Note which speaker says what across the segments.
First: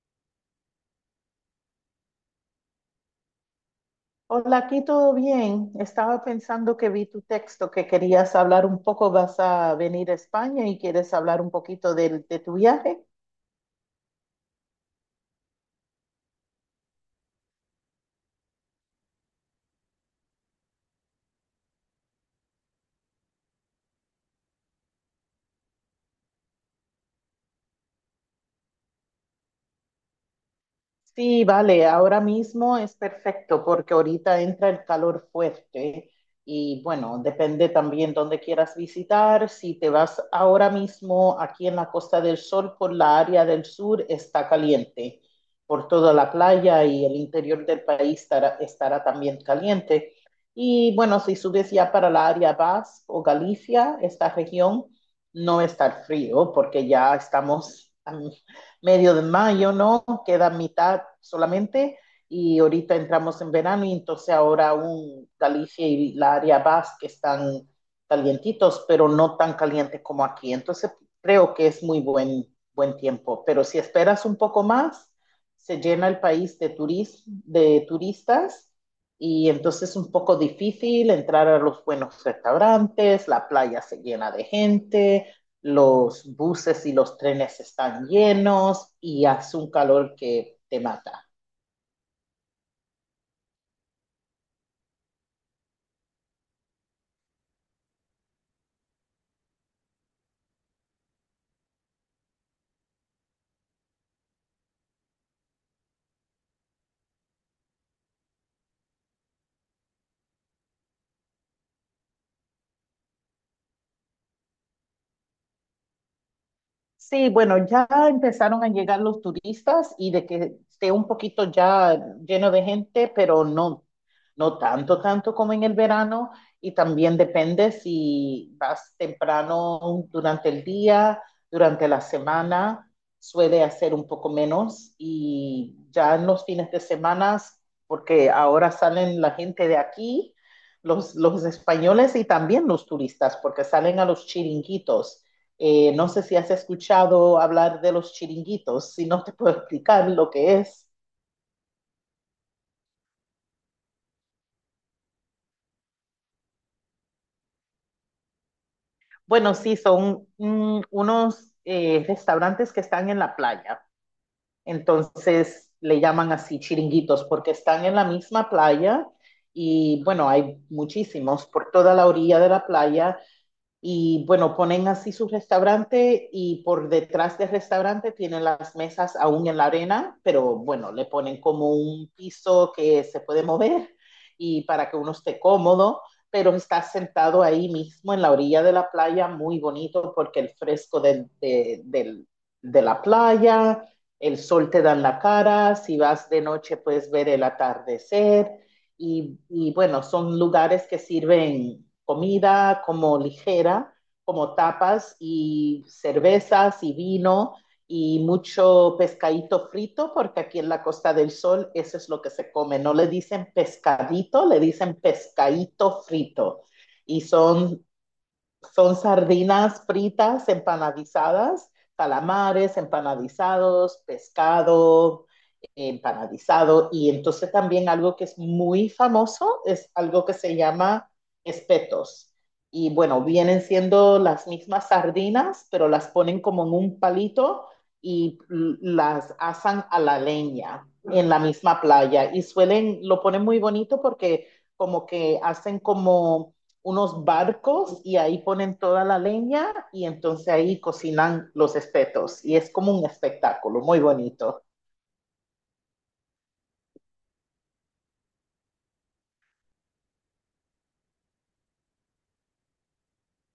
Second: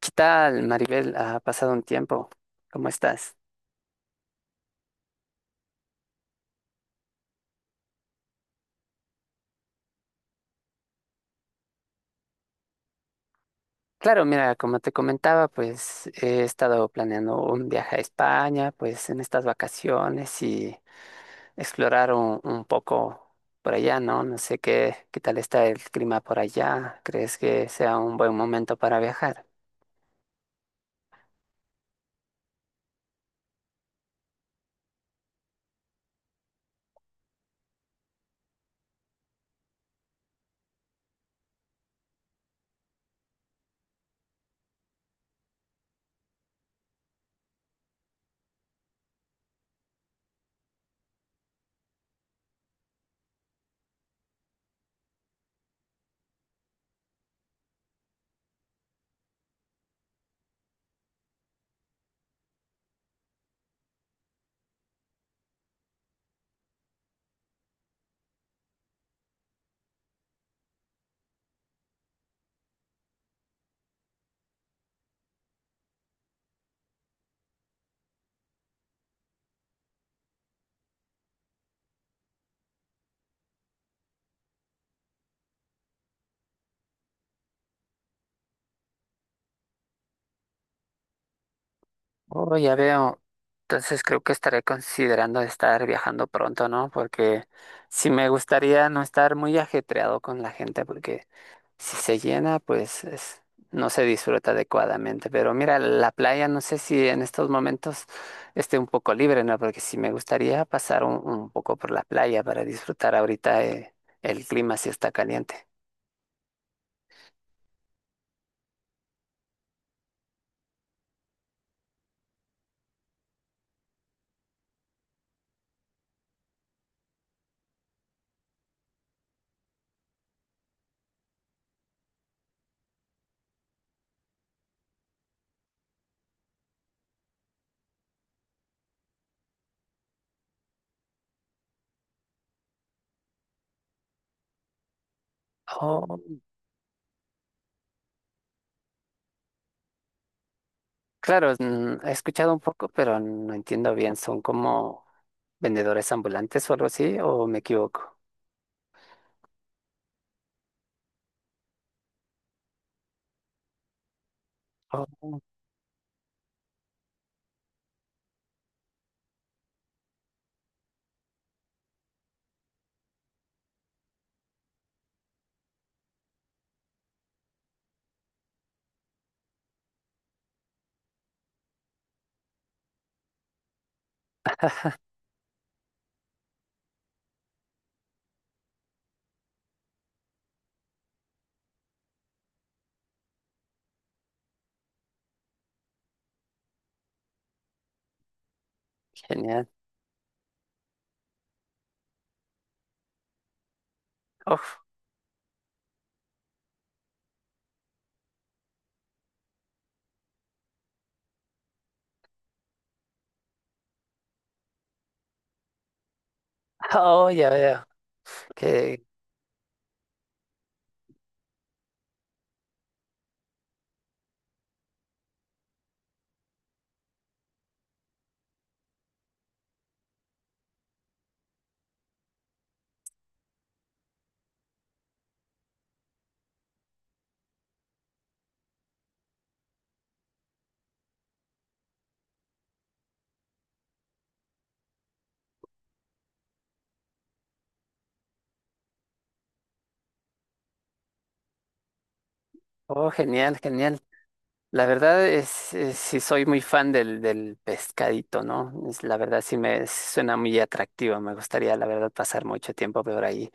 Speaker 1: ¿Qué tal, Maribel? Ha pasado un tiempo. ¿Cómo estás?
Speaker 2: Hola, aquí todo bien. Estaba pensando que vi tu texto, que querías hablar un poco, vas a venir a España y quieres hablar un poquito de tu viaje.
Speaker 1: Claro, mira, como te comentaba, pues he estado planeando un viaje a España, pues en estas vacaciones y explorar un poco por allá, ¿no? No sé qué tal está el clima por allá. ¿Crees que sea un buen momento para viajar?
Speaker 2: Sí, vale, ahora mismo es perfecto porque ahorita entra el calor fuerte y bueno, depende también dónde quieras visitar. Si te vas ahora mismo aquí en la Costa del Sol por la área del sur, está caliente. Por toda la playa y el interior del país estará también caliente. Y bueno, si subes ya para la área Basque o Galicia, esta región no está frío porque ya estamos medio de mayo, ¿no? Queda mitad solamente y ahorita entramos en verano y entonces ahora aún Galicia y la área basque están calientitos, pero no tan caliente como aquí. Entonces creo que es buen tiempo, pero si esperas un poco más, se llena el país de, de turistas y entonces es un poco difícil entrar a los buenos restaurantes, la playa se llena de gente, los buses y los trenes están llenos y hace un calor que te mata.
Speaker 1: Oh, ya veo. Entonces creo que estaré considerando estar viajando pronto, ¿no? Porque sí me gustaría no estar muy ajetreado con la gente, porque si se llena, pues no se disfruta adecuadamente. Pero mira, la playa no sé si en estos momentos esté un poco libre, ¿no? Porque sí me gustaría pasar un poco por la playa para disfrutar ahorita el clima si está caliente.
Speaker 2: Sí, bueno, ya empezaron a llegar los turistas y de que esté un poquito ya lleno de gente, pero no, no tanto como en el verano. Y también depende si vas temprano durante el día, durante la semana, suele hacer un poco menos. Y ya en los fines de semana, porque ahora salen la gente de aquí, los españoles y también los turistas, porque salen a los chiringuitos no
Speaker 1: Oh,
Speaker 2: sé si has escuchado hablar de los chiringuitos, si no te puedo explicar lo que es.
Speaker 1: claro, mm, he escuchado un poco, pero no entiendo bien. ¿Son como vendedores ambulantes o algo así? ¿O me equivoco?
Speaker 2: Bueno, sí, son mm, unos restaurantes que están en la playa.
Speaker 1: Oh,
Speaker 2: Entonces le llaman así chiringuitos porque están en la misma playa. Y bueno, hay muchísimos por toda la orilla de la playa. Y bueno, ponen así su restaurante y por detrás del restaurante tienen las mesas aún en la arena, pero bueno, le ponen como un piso que se puede mover y para que uno esté cómodo, pero está sentado ahí mismo en la orilla de la playa, muy bonito porque el fresco de la playa, el sol te da en la cara, si vas de noche puedes ver el atardecer
Speaker 1: genial.
Speaker 2: y bueno, son lugares que sirven comida como ligera, como
Speaker 1: Oh,
Speaker 2: tapas y cervezas y vino y mucho pescadito frito, porque aquí en la Costa del Sol eso es lo que se come. No le dicen pescadito, le dicen pescadito frito. Y
Speaker 1: oh, ya veo.
Speaker 2: son
Speaker 1: Que,
Speaker 2: sardinas fritas, empanadizadas, calamares empanadizados, pescado empanadizado. Y entonces también algo que es muy famoso es algo que se llama espetos. Y bueno, vienen siendo las mismas sardinas, pero las ponen como en un palito y las asan a la leña en la misma playa. Y suelen, lo ponen muy bonito porque como que hacen como unos barcos y ahí ponen toda la leña y entonces ahí cocinan los espetos y es como un
Speaker 1: oh, genial,
Speaker 2: espectáculo
Speaker 1: genial.
Speaker 2: muy bonito.
Speaker 1: La verdad sí soy muy fan del pescadito, ¿no? Es, la verdad sí me suena muy atractivo. Me gustaría, la verdad, pasar mucho tiempo por ahí.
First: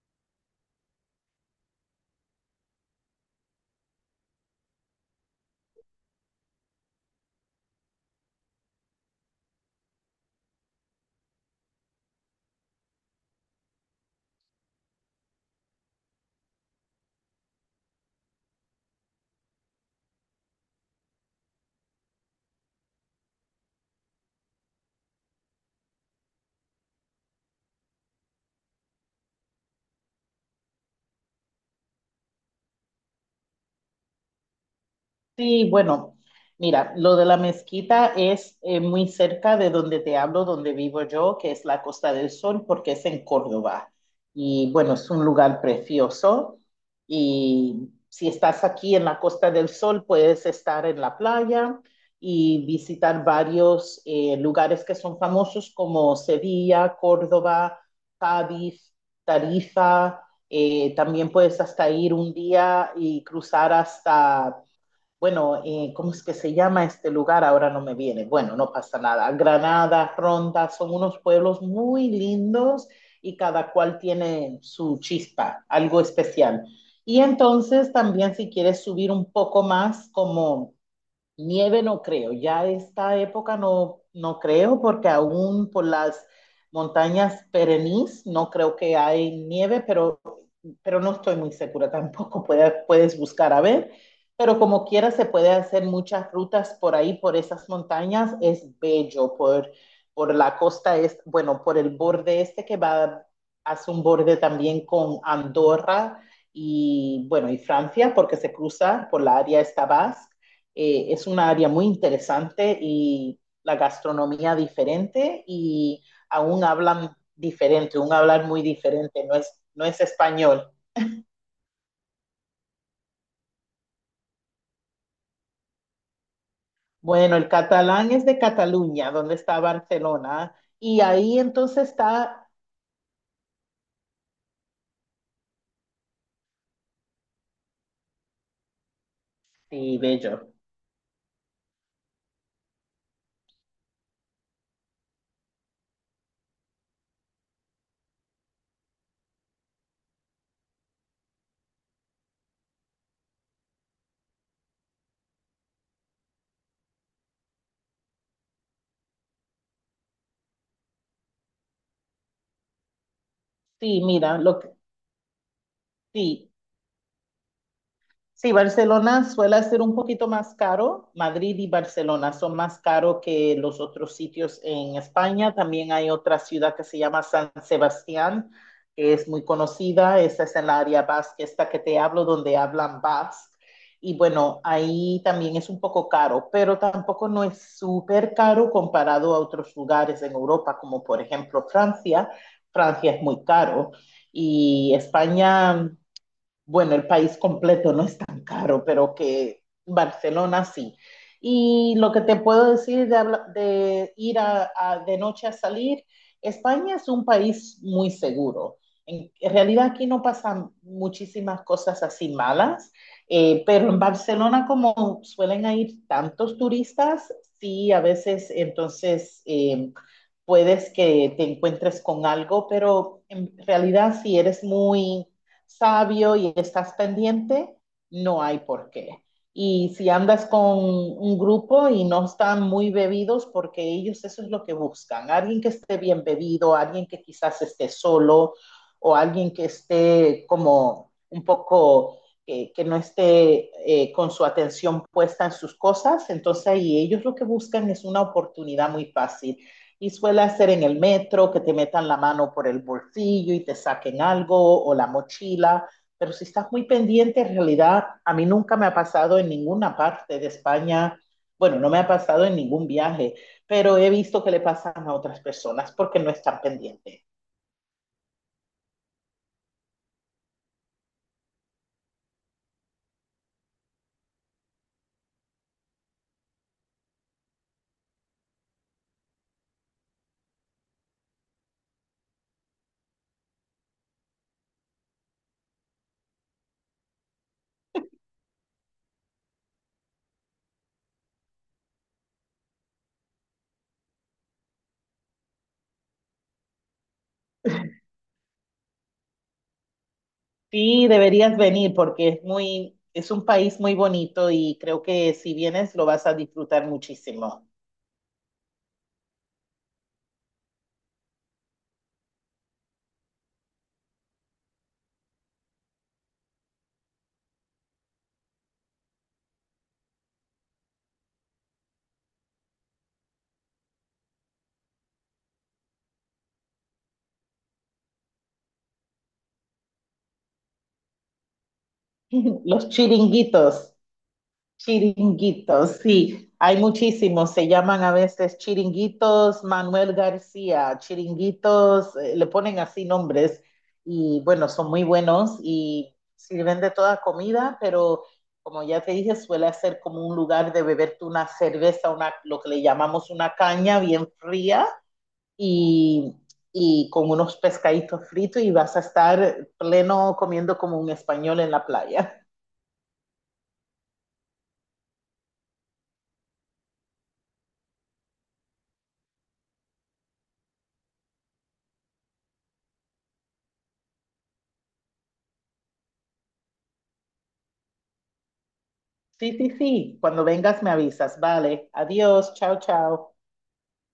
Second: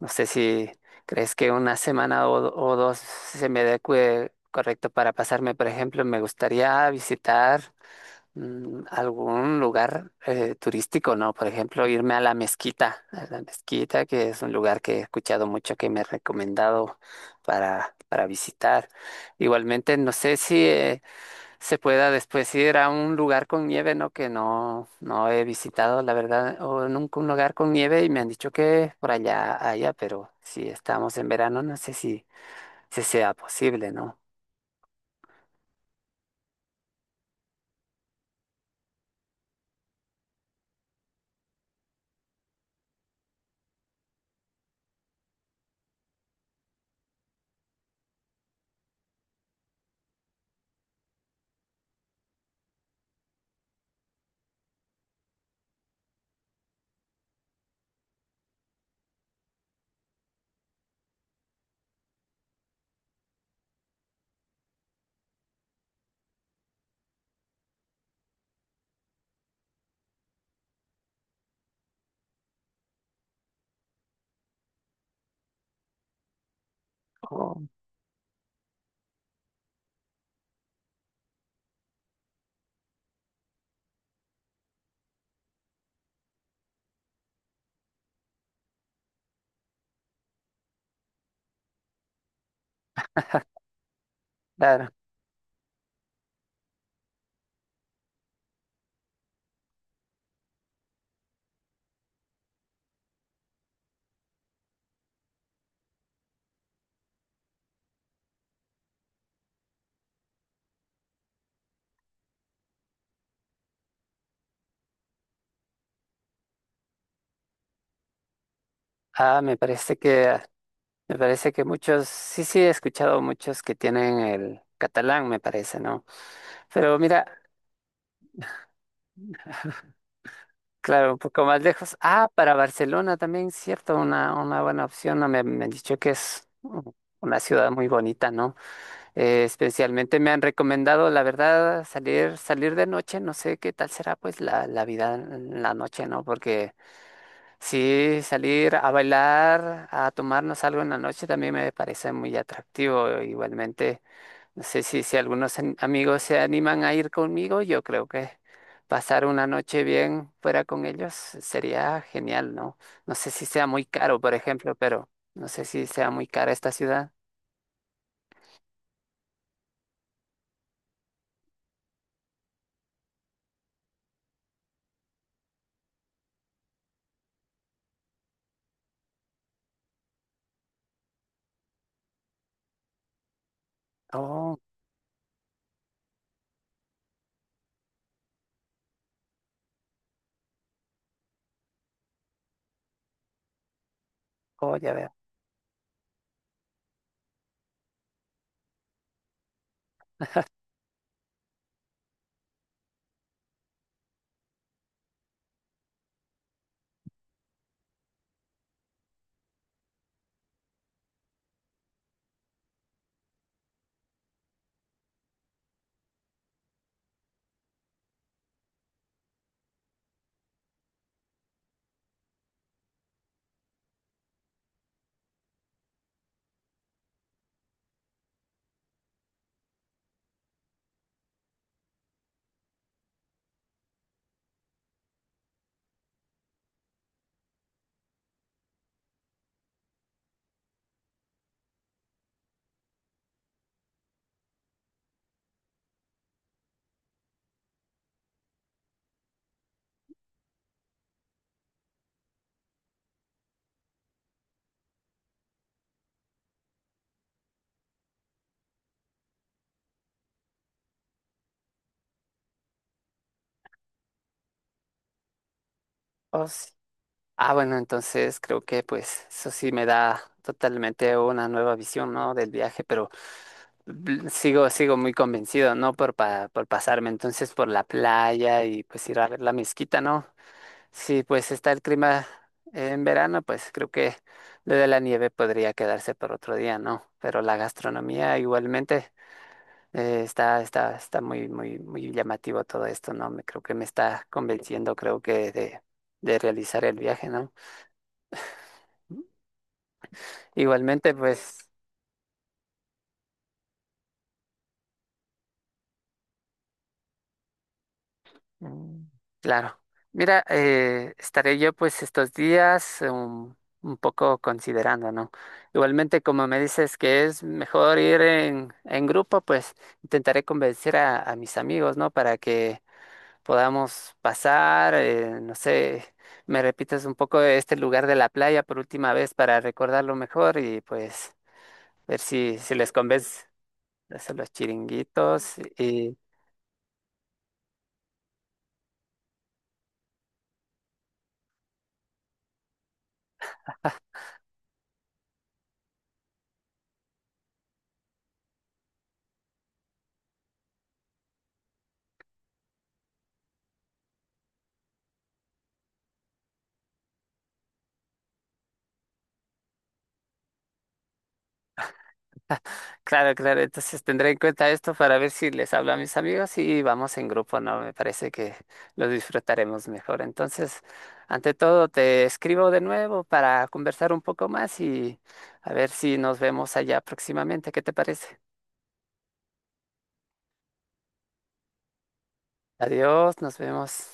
Speaker 1: No sé si crees que una semana o, o dos se me adecue correcto para pasarme, por ejemplo, me gustaría visitar. Mm, algún lugar turístico, ¿no? Por ejemplo, irme a la mezquita, que es un lugar que he escuchado mucho que me he recomendado para visitar. Igualmente, no sé si se pueda después ir a un lugar con nieve, ¿no? Que no he visitado, la verdad, o nunca un lugar con nieve y me han dicho que por allá haya, pero si estamos en verano, no sé si sea posible, ¿no?
Speaker 2: Sí, bueno, mira, lo de la mezquita es muy cerca de donde te hablo, donde vivo yo, que es la Costa del Sol, porque es en Córdoba. Y bueno, es un lugar precioso. Y si estás aquí en la Costa del Sol, puedes estar en la playa y visitar varios lugares que son famosos como Sevilla, Córdoba, Cádiz, Tarifa. También puedes hasta ir un día y cruzar hasta bueno, ¿cómo es que se llama este lugar? Ahora no me viene. Bueno, no pasa nada. Granada, Ronda, son unos pueblos muy lindos y cada cual tiene su chispa, algo especial. Y
Speaker 1: Oh,
Speaker 2: entonces también si quieres subir un poco más, como nieve no creo, ya esta época no, no creo, porque aún por las montañas perenís no creo que hay nieve, pero no estoy muy segura tampoco. Puedes buscar a ver, pero como
Speaker 1: claro.
Speaker 2: quiera se puede hacer muchas rutas por ahí, por esas montañas, es bello, por la costa, es, bueno, por el borde este que va, hace un borde también con Andorra y bueno, y Francia, porque se cruza por la área esta Basque. Es una área muy interesante y la gastronomía diferente y aún hablan diferente, un hablar muy diferente,
Speaker 1: Ah, me
Speaker 2: no
Speaker 1: parece
Speaker 2: es
Speaker 1: que
Speaker 2: español.
Speaker 1: me parece que muchos, sí, sí, he escuchado muchos que tienen el catalán, me parece, ¿no? Pero mira,
Speaker 2: Bueno, el catalán es de Cataluña, donde está Barcelona, y
Speaker 1: claro, un
Speaker 2: ahí
Speaker 1: poco más
Speaker 2: entonces
Speaker 1: lejos. Ah,
Speaker 2: está,
Speaker 1: para Barcelona también, cierto, una buena opción. No, me han dicho que es una ciudad muy bonita, ¿no?
Speaker 2: sí,
Speaker 1: Especialmente me han
Speaker 2: bello,
Speaker 1: recomendado, la verdad, salir, salir de noche. No sé qué tal será, pues, la vida en la noche, ¿no? Porque sí, salir a bailar, a tomarnos algo en la noche también me parece muy atractivo. Igualmente. No sé si algunos amigos se animan a ir conmigo, yo creo que pasar una noche bien fuera con ellos sería genial, ¿no? No sé si sea muy
Speaker 2: sí,
Speaker 1: caro, por
Speaker 2: mira, lo que,
Speaker 1: ejemplo, pero no sé si sea muy
Speaker 2: sí,
Speaker 1: cara esta ciudad.
Speaker 2: Sí, Barcelona suele ser un poquito más caro. Madrid y Barcelona son más caros que los otros sitios en España. También hay otra ciudad que se llama San Sebastián, que es muy conocida. Esta es en la área vasca, esta que te hablo, donde hablan vasco. Y
Speaker 1: Oh,
Speaker 2: bueno, ahí también es un poco caro, pero tampoco no es súper caro comparado a otros lugares en Europa, como por ejemplo Francia. Francia es muy caro.
Speaker 1: oh, ya
Speaker 2: Y
Speaker 1: veo.
Speaker 2: España bueno, el país completo no es tan caro, pero que Barcelona sí. Y lo que te puedo decir de ir de noche a salir, España es un país muy seguro. En realidad aquí no pasan muchísimas cosas así malas, pero en Barcelona como suelen ir tantos turistas, sí, a veces entonces puedes que te encuentres con algo, pero en realidad si eres muy sabio y estás pendiente, no hay por qué. Y si andas con un grupo y no están muy bebidos, porque ellos eso es lo que buscan, alguien que esté bien bebido, alguien que quizás esté solo o alguien que esté como un poco, que no esté con su atención puesta en sus cosas, entonces ahí ellos lo que buscan es una oportunidad muy fácil. Y suele hacer en el metro que te metan la mano por el bolsillo y te saquen algo o la mochila, pero si estás muy pendiente, en realidad a mí nunca me ha pasado en ninguna parte de España, bueno, no me ha pasado en ningún viaje, pero he visto que le pasan a otras personas porque no
Speaker 1: Oh,
Speaker 2: están
Speaker 1: sí.
Speaker 2: pendientes.
Speaker 1: Ah, bueno, entonces creo que pues eso sí me da totalmente una nueva visión, ¿no? Del viaje, pero sigo muy convencido, ¿no? Por pasarme entonces por la playa y pues ir a ver la mezquita, ¿no? Si pues está el clima en verano, pues creo que lo de la nieve podría quedarse por otro día, ¿no? Pero la gastronomía igualmente está muy, muy, muy llamativo todo esto, ¿no? Creo que me está convenciendo, creo de realizar el viaje, ¿no?
Speaker 2: Sí,
Speaker 1: Igualmente,
Speaker 2: deberías
Speaker 1: pues.
Speaker 2: venir porque es un país muy bonito y creo que si vienes lo vas a disfrutar muchísimo.
Speaker 1: Mm, claro. Mira, estaré yo pues estos días poco considerando, ¿no? Igualmente, como me dices que es mejor ir en grupo, pues intentaré convencer a mis amigos, ¿no? Para que podamos pasar, no sé, me repitas un poco este lugar de la playa por última vez para recordarlo mejor y pues ver si
Speaker 2: Los
Speaker 1: les convence.
Speaker 2: chiringuitos.
Speaker 1: Hacer los chiringuitos.
Speaker 2: Chiringuitos, sí, hay muchísimos, se llaman a veces chiringuitos Manuel García, chiringuitos, le ponen así nombres y bueno, son muy buenos y sirven de toda comida, pero como ya te dije, suele ser como un lugar de beberte una cerveza, una, lo que le llamamos una caña bien fría y, y con unos pescaditos fritos y vas a estar pleno comiendo como un español en la playa.
Speaker 1: Claro, claro, entonces tendré en cuenta esto para ver si les hablo a mis amigos y vamos en grupo, ¿no? Me parece que lo disfrutaremos mejor. Entonces, ante todo, te escribo de nuevo para conversar un poco más y a ver si nos vemos allá próximamente. ¿Qué te parece?
Speaker 2: Sí, sí, sí. Cuando vengas me avisas. Vale. Adiós. Chao,
Speaker 1: Adiós,
Speaker 2: chao.
Speaker 1: nos vemos.